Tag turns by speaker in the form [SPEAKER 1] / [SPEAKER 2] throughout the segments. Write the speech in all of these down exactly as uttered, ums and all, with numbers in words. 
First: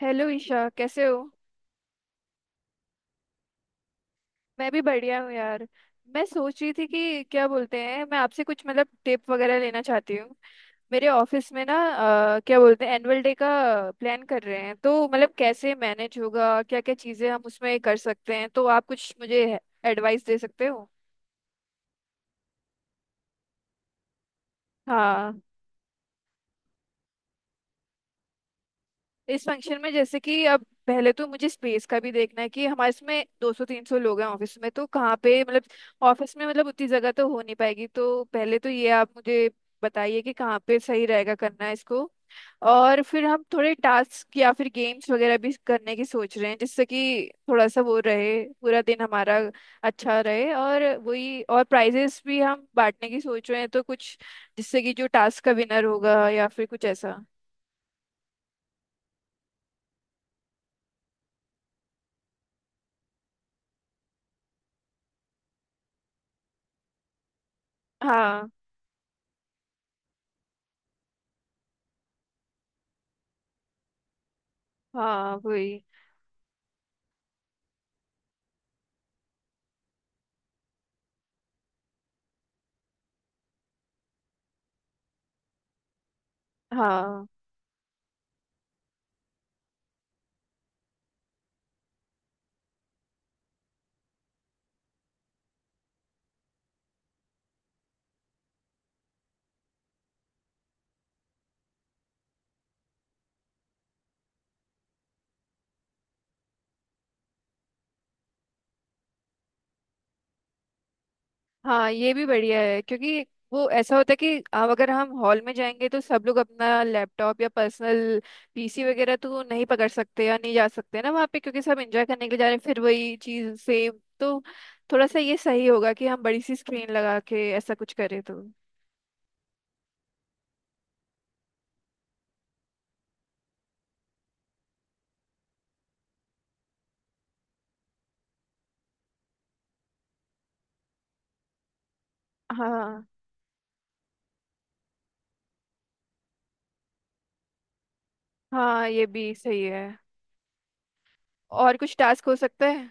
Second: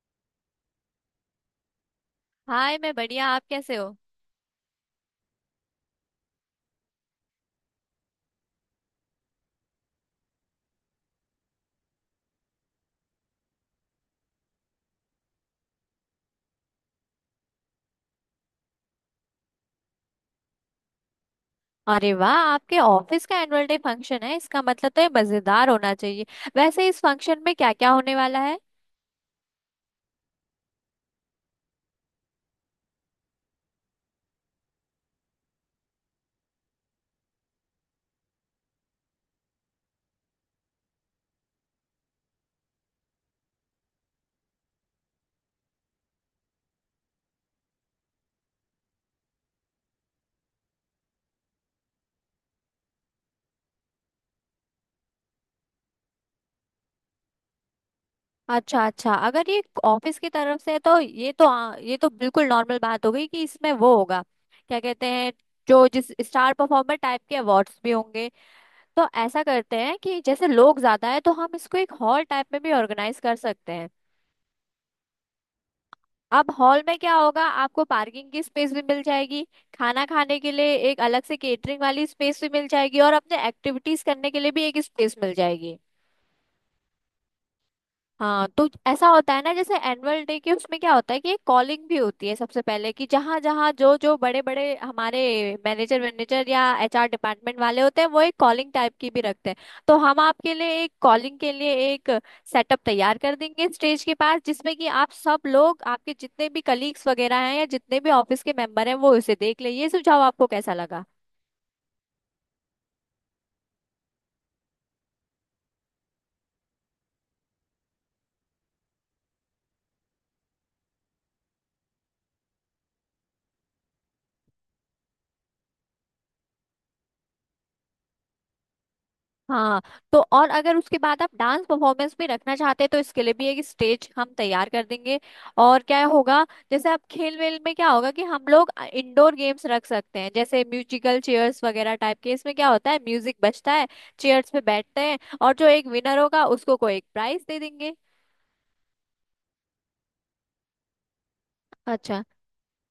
[SPEAKER 1] Hello Isha, कैसे हो।
[SPEAKER 2] Hi, मैं बढ़िया। आप कैसे हो?
[SPEAKER 1] मैं भी बढ़िया हूँ यार। मैं सोच रही थी कि क्या बोलते हैं, मैं आपसे कुछ मतलब टिप वगैरह लेना चाहती हूँ। मेरे ऑफिस में ना अ, क्या बोलते हैं एनुअल डे का प्लान कर रहे हैं, तो मतलब कैसे मैनेज होगा, क्या क्या चीज़ें हम उसमें कर सकते हैं, तो आप कुछ मुझे एडवाइस दे सकते हो।
[SPEAKER 2] अरे वाह, आपके ऑफिस का एनुअल डे फंक्शन है, इसका मतलब तो ये
[SPEAKER 1] हाँ।
[SPEAKER 2] मजेदार होना चाहिए। वैसे इस फंक्शन में क्या क्या होने वाला है?
[SPEAKER 1] इस फंक्शन में जैसे कि अब पहले तो मुझे स्पेस का भी देखना है कि हमारे इसमें दो सौ तीन सौ लोग हैं ऑफिस में, तो कहाँ पे मतलब ऑफिस में मतलब उतनी जगह तो हो नहीं पाएगी, तो पहले तो ये आप मुझे बताइए कि कहाँ पे सही रहेगा करना है इसको। और फिर हम थोड़े टास्क या फिर गेम्स वगैरह भी करने की सोच रहे हैं जिससे कि थोड़ा सा वो रहे, पूरा दिन हमारा अच्छा रहे। और वही, और प्राइजेस भी हम बांटने की सोच रहे हैं, तो कुछ जिससे कि जो टास्क का विनर होगा या फिर कुछ ऐसा।
[SPEAKER 2] अच्छा अच्छा, अगर ये ऑफिस की तरफ से है तो ये तो आ, ये तो बिल्कुल नॉर्मल बात हो गई कि इसमें वो होगा। क्या कहते हैं, जो जिस स्टार परफॉर्मर टाइप के अवार्ड्स भी होंगे।
[SPEAKER 1] हाँ
[SPEAKER 2] तो ऐसा करते हैं कि जैसे लोग ज्यादा है तो हम इसको एक हॉल टाइप में भी ऑर्गेनाइज कर सकते हैं।
[SPEAKER 1] हाँ वही।
[SPEAKER 2] अब हॉल में क्या होगा, आपको पार्किंग की स्पेस भी मिल जाएगी, खाना खाने के लिए एक अलग से केटरिंग वाली स्पेस भी मिल जाएगी, और अपने एक्टिविटीज करने के लिए भी एक स्पेस मिल जाएगी।
[SPEAKER 1] हाँ।
[SPEAKER 2] हाँ, तो ऐसा होता है ना, जैसे एनुअल डे के, उसमें क्या होता है कि एक कॉलिंग भी होती है सबसे पहले, कि जहाँ जहाँ जो जो बड़े बड़े हमारे मैनेजर मैनेजर या एचआर डिपार्टमेंट वाले होते हैं, वो एक कॉलिंग टाइप की भी रखते हैं। तो हम आपके लिए एक कॉलिंग के लिए एक सेटअप तैयार कर देंगे स्टेज के पास, जिसमें कि आप सब लोग, आपके जितने भी कलीग्स वगैरह हैं या जितने भी ऑफिस के मेंबर हैं, वो उसे देख ले। ये सुझाव आपको कैसा लगा?
[SPEAKER 1] हाँ, ये भी बढ़िया है क्योंकि वो ऐसा होता है कि अब अगर हम हॉल में जाएंगे तो सब लोग अपना लैपटॉप या पर्सनल पीसी वगैरह तो नहीं पकड़ सकते या नहीं जा सकते ना वहाँ पे, क्योंकि सब एंजॉय करने के लिए जा रहे हैं, फिर वही चीज़ सेम। तो थोड़ा सा ये सही होगा कि हम बड़ी सी स्क्रीन लगा के ऐसा कुछ करें तो।
[SPEAKER 2] हाँ, तो और अगर उसके बाद आप डांस परफॉर्मेंस भी रखना चाहते हैं तो इसके लिए भी एक स्टेज हम तैयार कर देंगे। और क्या होगा, जैसे आप खेल वेल में क्या होगा कि हम लोग इंडोर गेम्स रख सकते हैं, जैसे म्यूजिकल चेयर्स वगैरह टाइप के। इसमें क्या होता है
[SPEAKER 1] हाँ
[SPEAKER 2] म्यूजिक बजता है, चेयर्स पे बैठते हैं, और जो एक विनर होगा उसको कोई एक प्राइज दे देंगे।
[SPEAKER 1] हाँ, ये भी सही है। और कुछ
[SPEAKER 2] अच्छा,
[SPEAKER 1] टास्क हो सकता है।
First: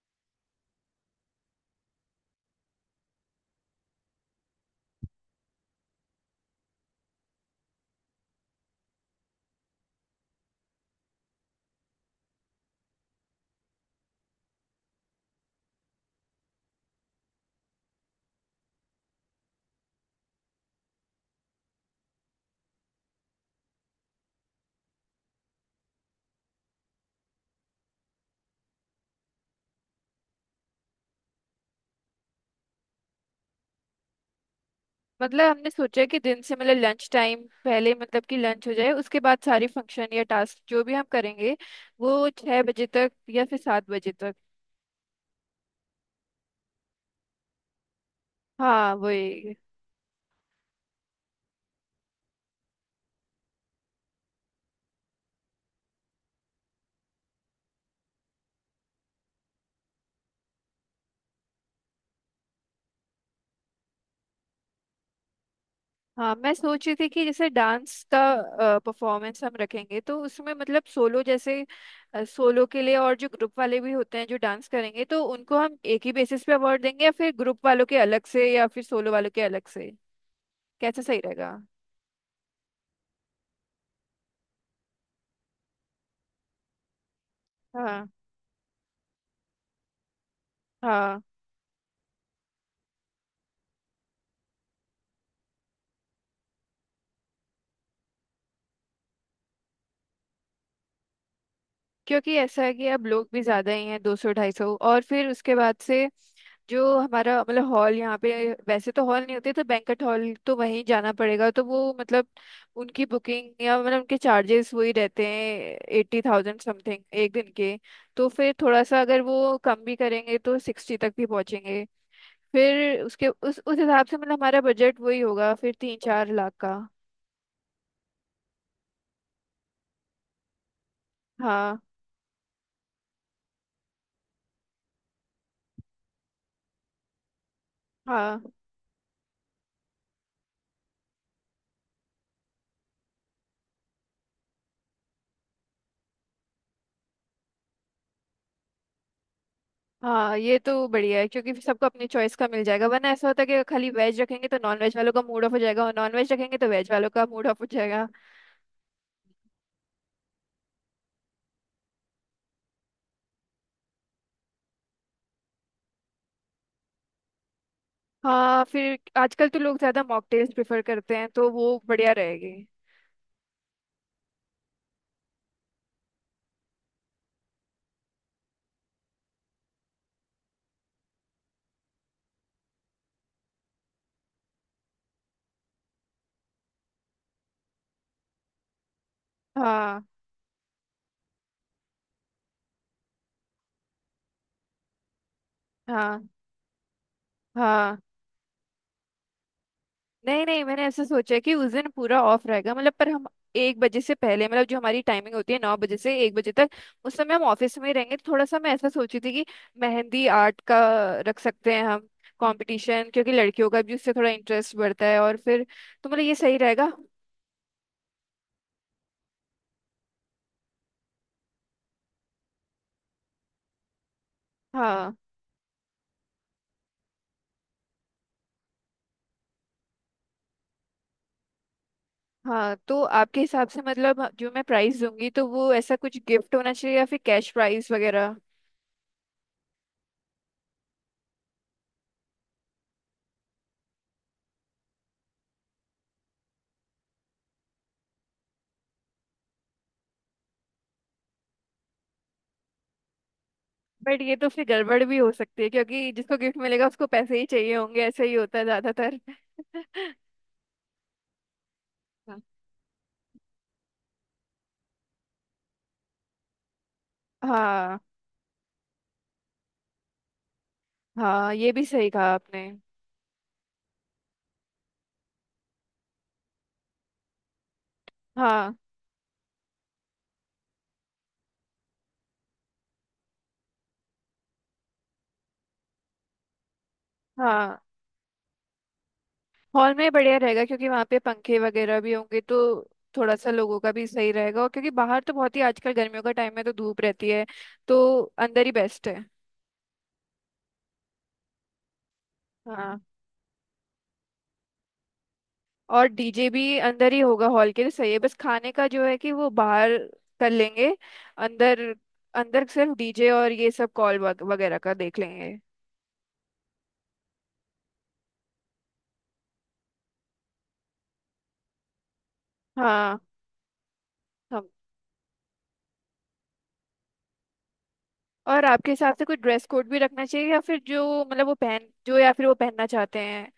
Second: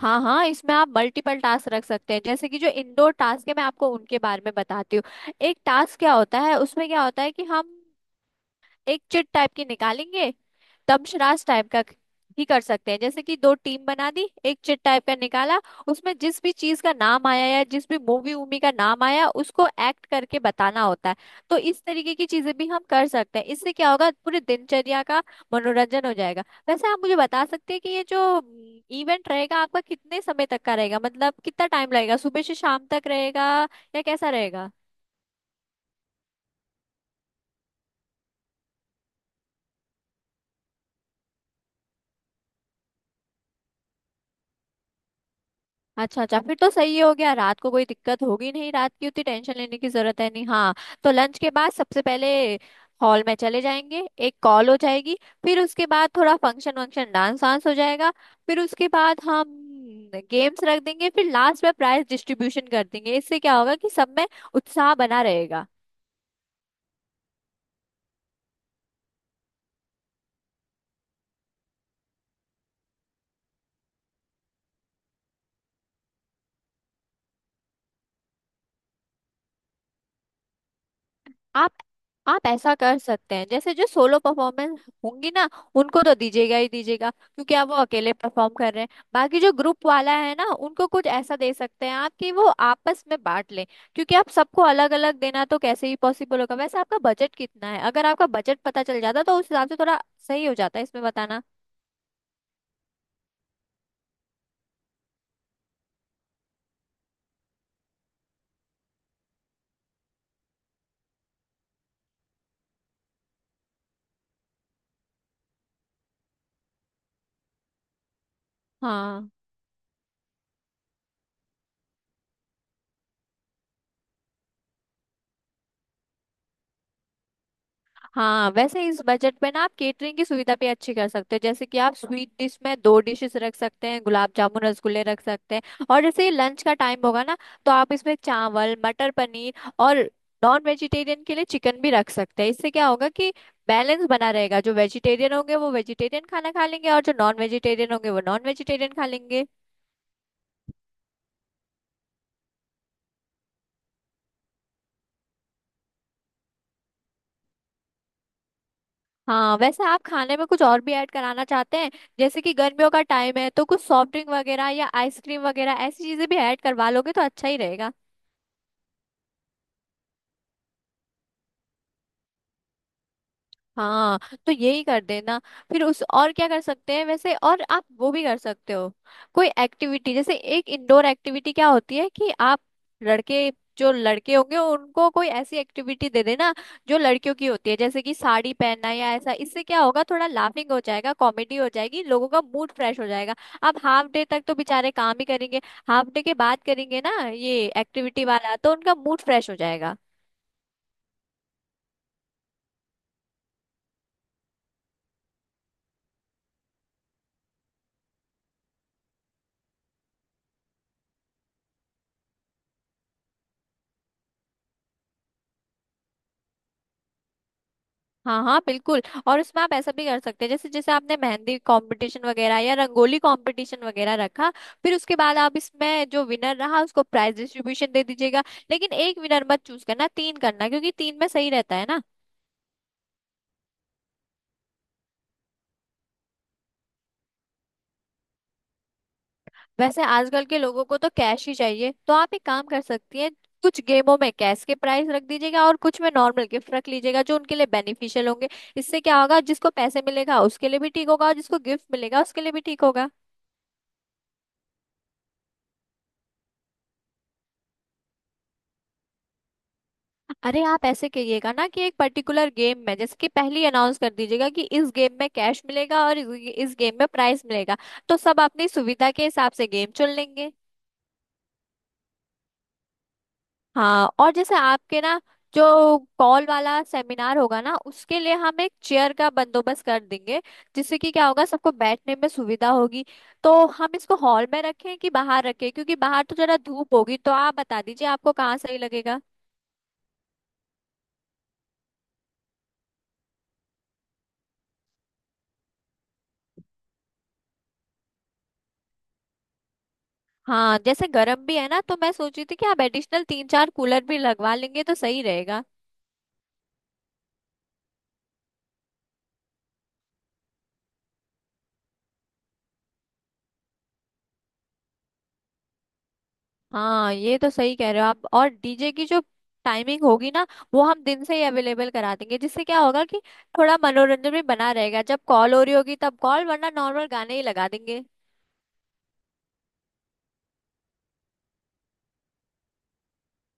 [SPEAKER 2] हाँ हाँ, इसमें आप मल्टीपल टास्क रख सकते हैं, जैसे कि जो इंडोर टास्क है मैं आपको उनके बारे में बताती हूँ। एक टास्क क्या होता है, उसमें क्या होता है कि हम एक चिट टाइप की निकालेंगे, दमशराज टाइप का ही कर सकते हैं। जैसे कि दो टीम बना दी, एक चिट टाइप का निकाला, उसमें जिस भी चीज का नाम आया या जिस भी मूवी वूवी का नाम आया उसको एक्ट करके बताना होता है। तो इस तरीके की चीजें भी हम कर सकते हैं, इससे क्या होगा पूरी दिनचर्या का मनोरंजन हो जाएगा। वैसे आप मुझे बता सकते हैं कि ये जो इवेंट रहेगा आपका कितने समय तक का रहेगा, मतलब कितना टाइम लगेगा, सुबह से शाम तक रहेगा या कैसा रहेगा?
[SPEAKER 1] मतलब हमने सोचा कि दिन से मतलब लंच टाइम पहले मतलब कि लंच हो जाए, उसके बाद सारी फंक्शन या टास्क जो भी हम करेंगे वो छह बजे तक या फिर सात बजे तक।
[SPEAKER 2] अच्छा अच्छा, फिर तो सही हो गया, रात को कोई दिक्कत होगी नहीं, रात
[SPEAKER 1] हाँ
[SPEAKER 2] की उतनी टेंशन
[SPEAKER 1] वही।
[SPEAKER 2] लेने की जरूरत है नहीं। हाँ, तो लंच के बाद सबसे पहले हॉल में चले जाएंगे, एक कॉल हो जाएगी, फिर उसके बाद थोड़ा फंक्शन वंक्शन डांस वांस हो जाएगा, फिर उसके बाद हम गेम्स रख देंगे, फिर लास्ट में प्राइज डिस्ट्रीब्यूशन कर देंगे। इससे क्या होगा कि सब में उत्साह बना रहेगा।
[SPEAKER 1] हाँ, मैं सोच रही थी कि जैसे डांस का परफॉर्मेंस हम रखेंगे तो उसमें मतलब सोलो जैसे सोलो के लिए, और जो ग्रुप वाले भी होते हैं जो डांस करेंगे, तो उनको हम एक ही बेसिस पे अवार्ड देंगे या फिर ग्रुप वालों के अलग से या फिर सोलो वालों के अलग से, कैसा सही रहेगा।
[SPEAKER 2] आप आप ऐसा कर सकते हैं, जैसे जो सोलो परफॉर्मेंस होंगी ना, उनको तो दीजिएगा ही दीजिएगा, क्योंकि आप वो
[SPEAKER 1] हाँ
[SPEAKER 2] अकेले परफॉर्म कर रहे हैं। बाकी जो ग्रुप वाला है ना, उनको कुछ
[SPEAKER 1] हाँ।
[SPEAKER 2] ऐसा दे सकते हैं आप कि वो आपस में बांट लें। क्योंकि आप सबको अलग अलग देना तो कैसे ही पॉसिबल होगा। वैसे आपका बजट कितना है? अगर आपका बजट पता चल जाता तो उस हिसाब से थोड़ा सही हो जाता है इसमें बताना।
[SPEAKER 1] क्योंकि ऐसा है कि अब लोग भी ज्यादा ही हैं, दो सौ ढाई सौ। और फिर उसके बाद से जो हमारा मतलब हॉल, यहाँ पे वैसे तो हॉल नहीं होते तो बैंक्वेट हॉल तो वहीं जाना पड़ेगा, तो वो मतलब उनकी बुकिंग या मतलब उनके चार्जेस वही रहते हैं, एट्टी थाउजेंड समथिंग एक दिन के। तो फिर थोड़ा सा अगर
[SPEAKER 2] हाँ
[SPEAKER 1] वो कम भी करेंगे तो सिक्सटी तक भी पहुंचेंगे। फिर उसके उस उस हिसाब से मतलब हमारा बजट वही होगा, फिर तीन चार लाख का।
[SPEAKER 2] हाँ, वैसे इस बजट में ना आप केटरिंग की सुविधा भी अच्छी कर सकते हो, जैसे कि
[SPEAKER 1] हाँ
[SPEAKER 2] आप स्वीट डिश में दो डिशेस रख सकते हैं, गुलाब जामुन रसगुल्ले रख सकते हैं, और जैसे ये लंच का टाइम होगा ना, तो आप इसमें
[SPEAKER 1] हाँ।
[SPEAKER 2] चावल मटर पनीर और नॉन वेजिटेरियन के लिए चिकन भी रख सकते हैं। इससे क्या होगा कि बैलेंस बना रहेगा, जो वेजिटेरियन होंगे वो वेजिटेरियन खाना खा लेंगे और जो नॉन वेजिटेरियन होंगे वो नॉन वेजिटेरियन खा लेंगे।
[SPEAKER 1] हाँ, ये तो बढ़िया है क्योंकि फिर सबको अपनी चॉइस का मिल जाएगा, वरना ऐसा होता है कि अगर खाली वेज रखेंगे तो नॉन वेज वालों का मूड ऑफ हो जाएगा और नॉन वेज रखेंगे तो वेज वालों का मूड ऑफ हो जाएगा।
[SPEAKER 2] हाँ, वैसे आप खाने में कुछ और भी ऐड कराना चाहते हैं, जैसे कि गर्मियों का टाइम है तो कुछ सॉफ्ट ड्रिंक वगैरह या आइसक्रीम वगैरह ऐसी चीजें भी ऐड करवा लोगे तो अच्छा ही रहेगा।
[SPEAKER 1] हाँ, फिर आजकल तो लोग ज्यादा मॉकटेल्स प्रेफर करते हैं तो वो बढ़िया रहेगी।
[SPEAKER 2] हाँ, तो यही कर देना। फिर उस, और क्या कर सकते हैं वैसे, और आप वो भी कर सकते हो कोई एक्टिविटी। जैसे एक इंडोर एक्टिविटी क्या होती है कि आप लड़के, जो लड़के होंगे उनको कोई ऐसी एक्टिविटी दे देना जो लड़कियों की होती है, जैसे कि साड़ी पहनना या ऐसा। इससे क्या
[SPEAKER 1] हाँ
[SPEAKER 2] होगा, थोड़ा लाफिंग हो जाएगा, कॉमेडी हो जाएगी, लोगों का मूड फ्रेश हो जाएगा। अब हाफ डे तक तो बेचारे काम ही करेंगे, हाफ डे
[SPEAKER 1] हाँ।
[SPEAKER 2] के बाद करेंगे ना ये
[SPEAKER 1] हाँ,
[SPEAKER 2] एक्टिविटी वाला, तो उनका मूड फ्रेश हो जाएगा।
[SPEAKER 1] नहीं नहीं, मैंने ऐसे सोचा है कि उस दिन पूरा ऑफ रहेगा मतलब, पर हम एक बजे से पहले मतलब जो हमारी टाइमिंग होती है नौ बजे से एक बजे तक, उस समय हम ऑफिस में ही रहेंगे। तो थोड़ा सा मैं ऐसा सोची थी कि मेहंदी आर्ट का रख सकते हैं हम, कंपटीशन, क्योंकि लड़कियों का भी उससे थोड़ा इंटरेस्ट बढ़ता है और फिर, तो मतलब ये सही रहेगा।
[SPEAKER 2] हाँ हाँ बिल्कुल, और उसमें आप ऐसा भी कर सकते हैं, जैसे जैसे आपने मेहंदी कंपटीशन वगैरह या रंगोली कंपटीशन वगैरह रखा, फिर
[SPEAKER 1] हाँ।
[SPEAKER 2] उसके बाद आप इसमें जो विनर रहा उसको प्राइज डिस्ट्रीब्यूशन दे दीजिएगा। लेकिन एक विनर मत चूज करना, तीन करना, क्योंकि तीन में सही रहता है ना।
[SPEAKER 1] हाँ, तो आपके हिसाब से मतलब जो मैं प्राइस दूंगी तो वो ऐसा कुछ गिफ्ट होना चाहिए या फिर कैश प्राइस वगैरह।
[SPEAKER 2] वैसे आजकल के लोगों को तो कैश ही चाहिए, तो आप एक काम कर सकती हैं, कुछ गेमों में कैश के प्राइस रख दीजिएगा और कुछ में नॉर्मल गिफ्ट रख लीजिएगा जो उनके लिए बेनिफिशियल होंगे। इससे क्या होगा, जिसको पैसे मिलेगा उसके लिए भी ठीक होगा और जिसको गिफ्ट मिलेगा उसके लिए भी ठीक होगा।
[SPEAKER 1] बट ये तो फिर गड़बड़ भी हो सकती है क्योंकि जिसको गिफ्ट मिलेगा उसको पैसे ही चाहिए होंगे, ऐसा ही होता है ज्यादातर।
[SPEAKER 2] अरे, आप ऐसे करिएगा ना कि एक पर्टिकुलर गेम में, जैसे कि पहले ही अनाउंस कर दीजिएगा कि इस गेम में कैश मिलेगा और इस इस गेम में प्राइस मिलेगा।
[SPEAKER 1] हाँ
[SPEAKER 2] तो सब अपनी सुविधा के हिसाब से गेम चुन लेंगे।
[SPEAKER 1] हाँ, ये भी सही कहा आपने।
[SPEAKER 2] हाँ, और जैसे आपके ना जो कॉल वाला सेमिनार होगा ना, उसके लिए हम एक
[SPEAKER 1] हाँ।
[SPEAKER 2] चेयर का बंदोबस्त कर देंगे, जिससे कि क्या होगा सबको बैठने में सुविधा होगी। तो हम इसको हॉल में रखें कि बाहर रखें, क्योंकि बाहर तो जरा धूप होगी, तो आप
[SPEAKER 1] हाँ,
[SPEAKER 2] बता दीजिए आपको कहाँ सही लगेगा।
[SPEAKER 1] हॉल में बढ़िया रहेगा क्योंकि वहाँ पे पंखे वगैरह भी होंगे तो थोड़ा सा लोगों का भी सही रहेगा, और क्योंकि बाहर तो बहुत ही आजकल गर्मियों का टाइम है तो धूप रहती है, तो अंदर ही बेस्ट है।
[SPEAKER 2] हाँ, जैसे गर्म भी है ना, तो मैं सोच रही थी कि आप
[SPEAKER 1] हाँ,
[SPEAKER 2] एडिशनल तीन चार कूलर भी लगवा लेंगे तो सही रहेगा।
[SPEAKER 1] और डीजे भी अंदर ही होगा, हॉल के लिए सही है। बस खाने का जो है कि वो बाहर कर लेंगे, अंदर अंदर सिर्फ डीजे और ये सब कॉल वगैरह का देख लेंगे।
[SPEAKER 2] हाँ, ये तो सही कह रहे हो आप। और डीजे की जो टाइमिंग होगी ना, वो हम दिन से ही अवेलेबल करा देंगे, जिससे क्या होगा
[SPEAKER 1] हाँ।
[SPEAKER 2] कि थोड़ा मनोरंजन भी
[SPEAKER 1] हम।
[SPEAKER 2] बना रहेगा। जब कॉल हो रही होगी तब कॉल, वरना नॉर्मल गाने ही लगा देंगे।
[SPEAKER 1] और आपके हिसाब से कोई ड्रेस कोड भी रखना चाहिए या फिर जो मतलब वो पहन जो या फिर वो पहनना चाहते हैं।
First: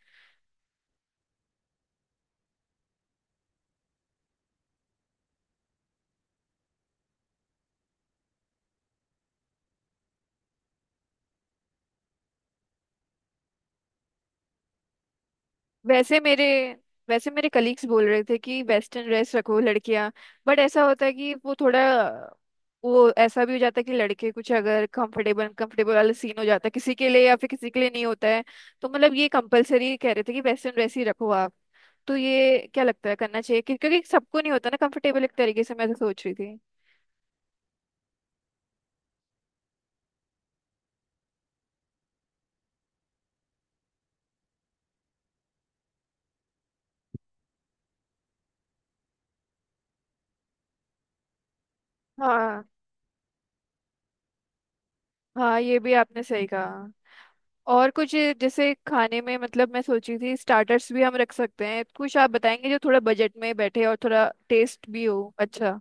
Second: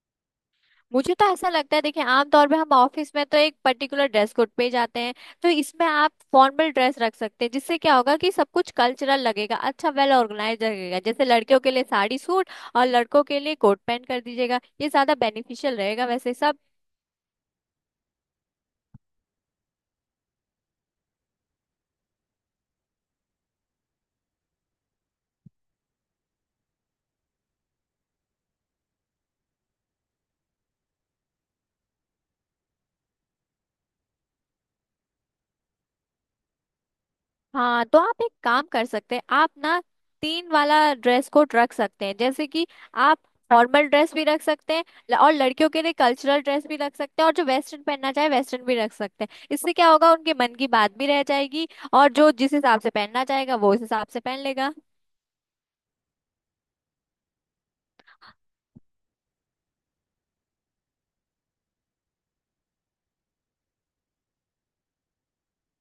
[SPEAKER 2] मुझे तो ऐसा लगता है, देखिए आमतौर पे हम ऑफिस में तो एक पर्टिकुलर ड्रेस कोड पे ही जाते हैं, तो इसमें आप फॉर्मल ड्रेस रख सकते हैं, जिससे क्या होगा कि सब कुछ कल्चरल लगेगा, अच्छा वेल ऑर्गेनाइज लगेगा। जैसे लड़कियों के लिए साड़ी सूट और लड़कों के लिए कोट पैंट कर दीजिएगा, ये ज्यादा बेनिफिशियल रहेगा
[SPEAKER 1] वैसे
[SPEAKER 2] वैसे
[SPEAKER 1] मेरे
[SPEAKER 2] सब।
[SPEAKER 1] वैसे मेरे कलीग्स बोल रहे थे कि वेस्टर्न ड्रेस रखो लड़कियां, बट ऐसा होता है कि वो थोड़ा वो ऐसा भी हो जाता है कि लड़के कुछ अगर कंफर्टेबल कंफर्टेबल वाला सीन हो जाता है किसी के लिए या फिर किसी के लिए नहीं होता है। तो मतलब ये कंपलसरी कह रहे थे कि वेस्टर्न ड्रेस ही रखो आप। तो ये क्या लगता है करना चाहिए कि- क्योंकि सबको नहीं होता ना कंफर्टेबल एक तरीके से, मैं तो सोच रही थी।
[SPEAKER 2] हाँ, तो आप एक काम कर सकते हैं, आप ना तीन वाला ड्रेस कोड रख सकते हैं, जैसे कि आप फॉर्मल ड्रेस भी रख सकते हैं, ल- और लड़कियों के लिए कल्चरल ड्रेस भी रख सकते हैं, और जो वेस्टर्न पहनना चाहे वेस्टर्न भी रख सकते हैं। इससे क्या होगा उनके मन की बात भी रह जाएगी, और जो जिस
[SPEAKER 1] हाँ
[SPEAKER 2] हिसाब से पहनना चाहेगा वो उस हिसाब से पहन लेगा।
[SPEAKER 1] हाँ, ये भी आपने सही कहा। और कुछ जैसे खाने में मतलब मैं सोच रही थी स्टार्टर्स भी हम रख सकते हैं, कुछ आप बताएंगे जो थोड़ा बजट में बैठे और थोड़ा टेस्ट भी हो अच्छा।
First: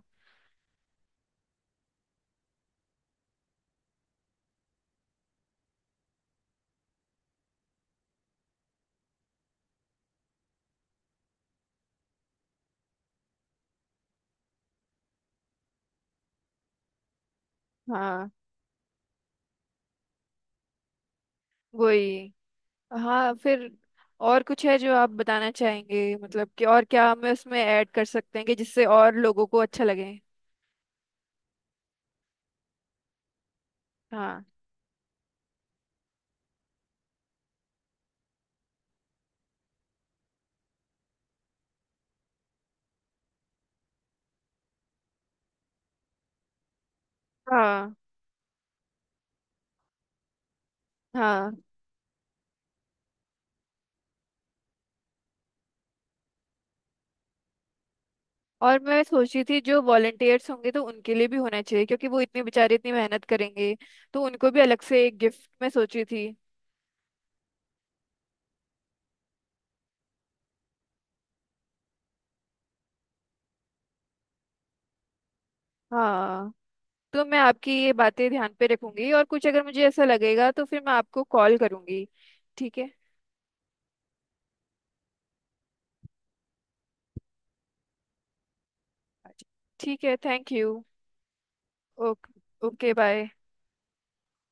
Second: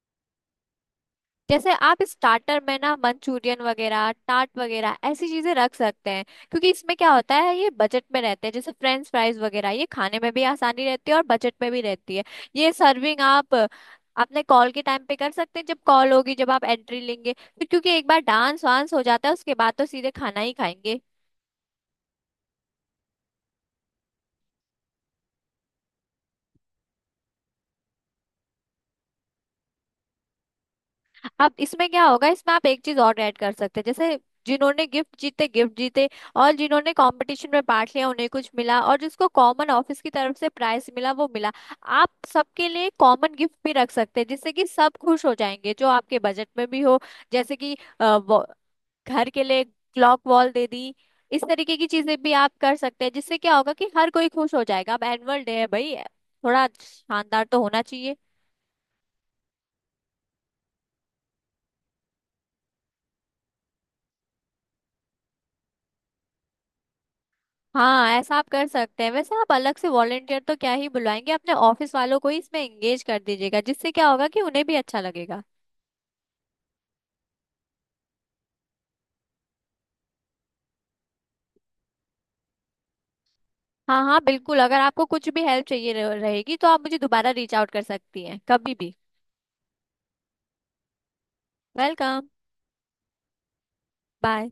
[SPEAKER 2] जैसे आप स्टार्टर में ना मंचूरियन वगैरह टाट वगैरह ऐसी चीजें रख सकते हैं, क्योंकि इसमें क्या होता है ये बजट में रहते हैं, जैसे फ्रेंच फ्राइज वगैरह, ये खाने में भी आसानी रहती है और बजट में भी रहती है। ये सर्विंग आप अपने कॉल के टाइम पे कर सकते हैं, जब कॉल होगी, जब आप एंट्री लेंगे। फिर क्योंकि एक बार
[SPEAKER 1] हाँ
[SPEAKER 2] डांस वांस हो जाता है उसके बाद तो सीधे खाना ही खाएंगे।
[SPEAKER 1] वही। हाँ फिर, और कुछ है जो आप बताना चाहेंगे मतलब कि और क्या हमें उसमें ऐड कर सकते हैं कि जिससे और लोगों को अच्छा लगे।
[SPEAKER 2] अब इसमें क्या होगा, इसमें आप एक चीज और ऐड कर सकते हैं, जैसे
[SPEAKER 1] हाँ
[SPEAKER 2] जिन्होंने गिफ्ट जीते गिफ्ट जीते और जिन्होंने कंपटीशन में पार्ट लिया उन्हें कुछ मिला, और जिसको कॉमन ऑफिस की तरफ से प्राइस मिला वो मिला। आप सबके लिए कॉमन गिफ्ट भी रख सकते हैं, जिससे कि सब खुश हो जाएंगे, जो आपके बजट में भी हो। जैसे कि
[SPEAKER 1] हाँ
[SPEAKER 2] अ, वो- घर के लिए क्लॉक वॉल दे दी। इस
[SPEAKER 1] हाँ।
[SPEAKER 2] तरीके की चीजें भी आप कर सकते हैं, जिससे क्या होगा कि हर कोई खुश हो जाएगा। अब एनुअल डे है भाई, थोड़ा शानदार तो होना चाहिए।
[SPEAKER 1] और मैं सोच रही थी जो वॉलंटियर्स होंगे तो उनके लिए भी होना चाहिए क्योंकि वो इतने बेचारे इतनी मेहनत करेंगे, तो उनको भी अलग से एक गिफ्ट मैं सोची थी।
[SPEAKER 2] हाँ, ऐसा आप कर सकते हैं। वैसे आप अलग से वॉलेंटियर तो क्या ही बुलवाएंगे, अपने ऑफिस वालों को ही इसमें एंगेज कर दीजिएगा, जिससे क्या होगा कि उन्हें भी अच्छा लगेगा।
[SPEAKER 1] हाँ, तो मैं आपकी ये बातें ध्यान पे रखूंगी, और कुछ अगर मुझे ऐसा लगेगा तो फिर मैं आपको कॉल करूंगी, ठीक है।
[SPEAKER 2] हाँ हाँ बिल्कुल, अगर आपको कुछ भी हेल्प चाहिए रह- रहेगी तो आप मुझे दोबारा रीच आउट कर सकती हैं कभी भी।
[SPEAKER 1] अच्छा, ठीक है, thank you.
[SPEAKER 2] Welcome.
[SPEAKER 1] Okay okay, bye.
[SPEAKER 2] Bye.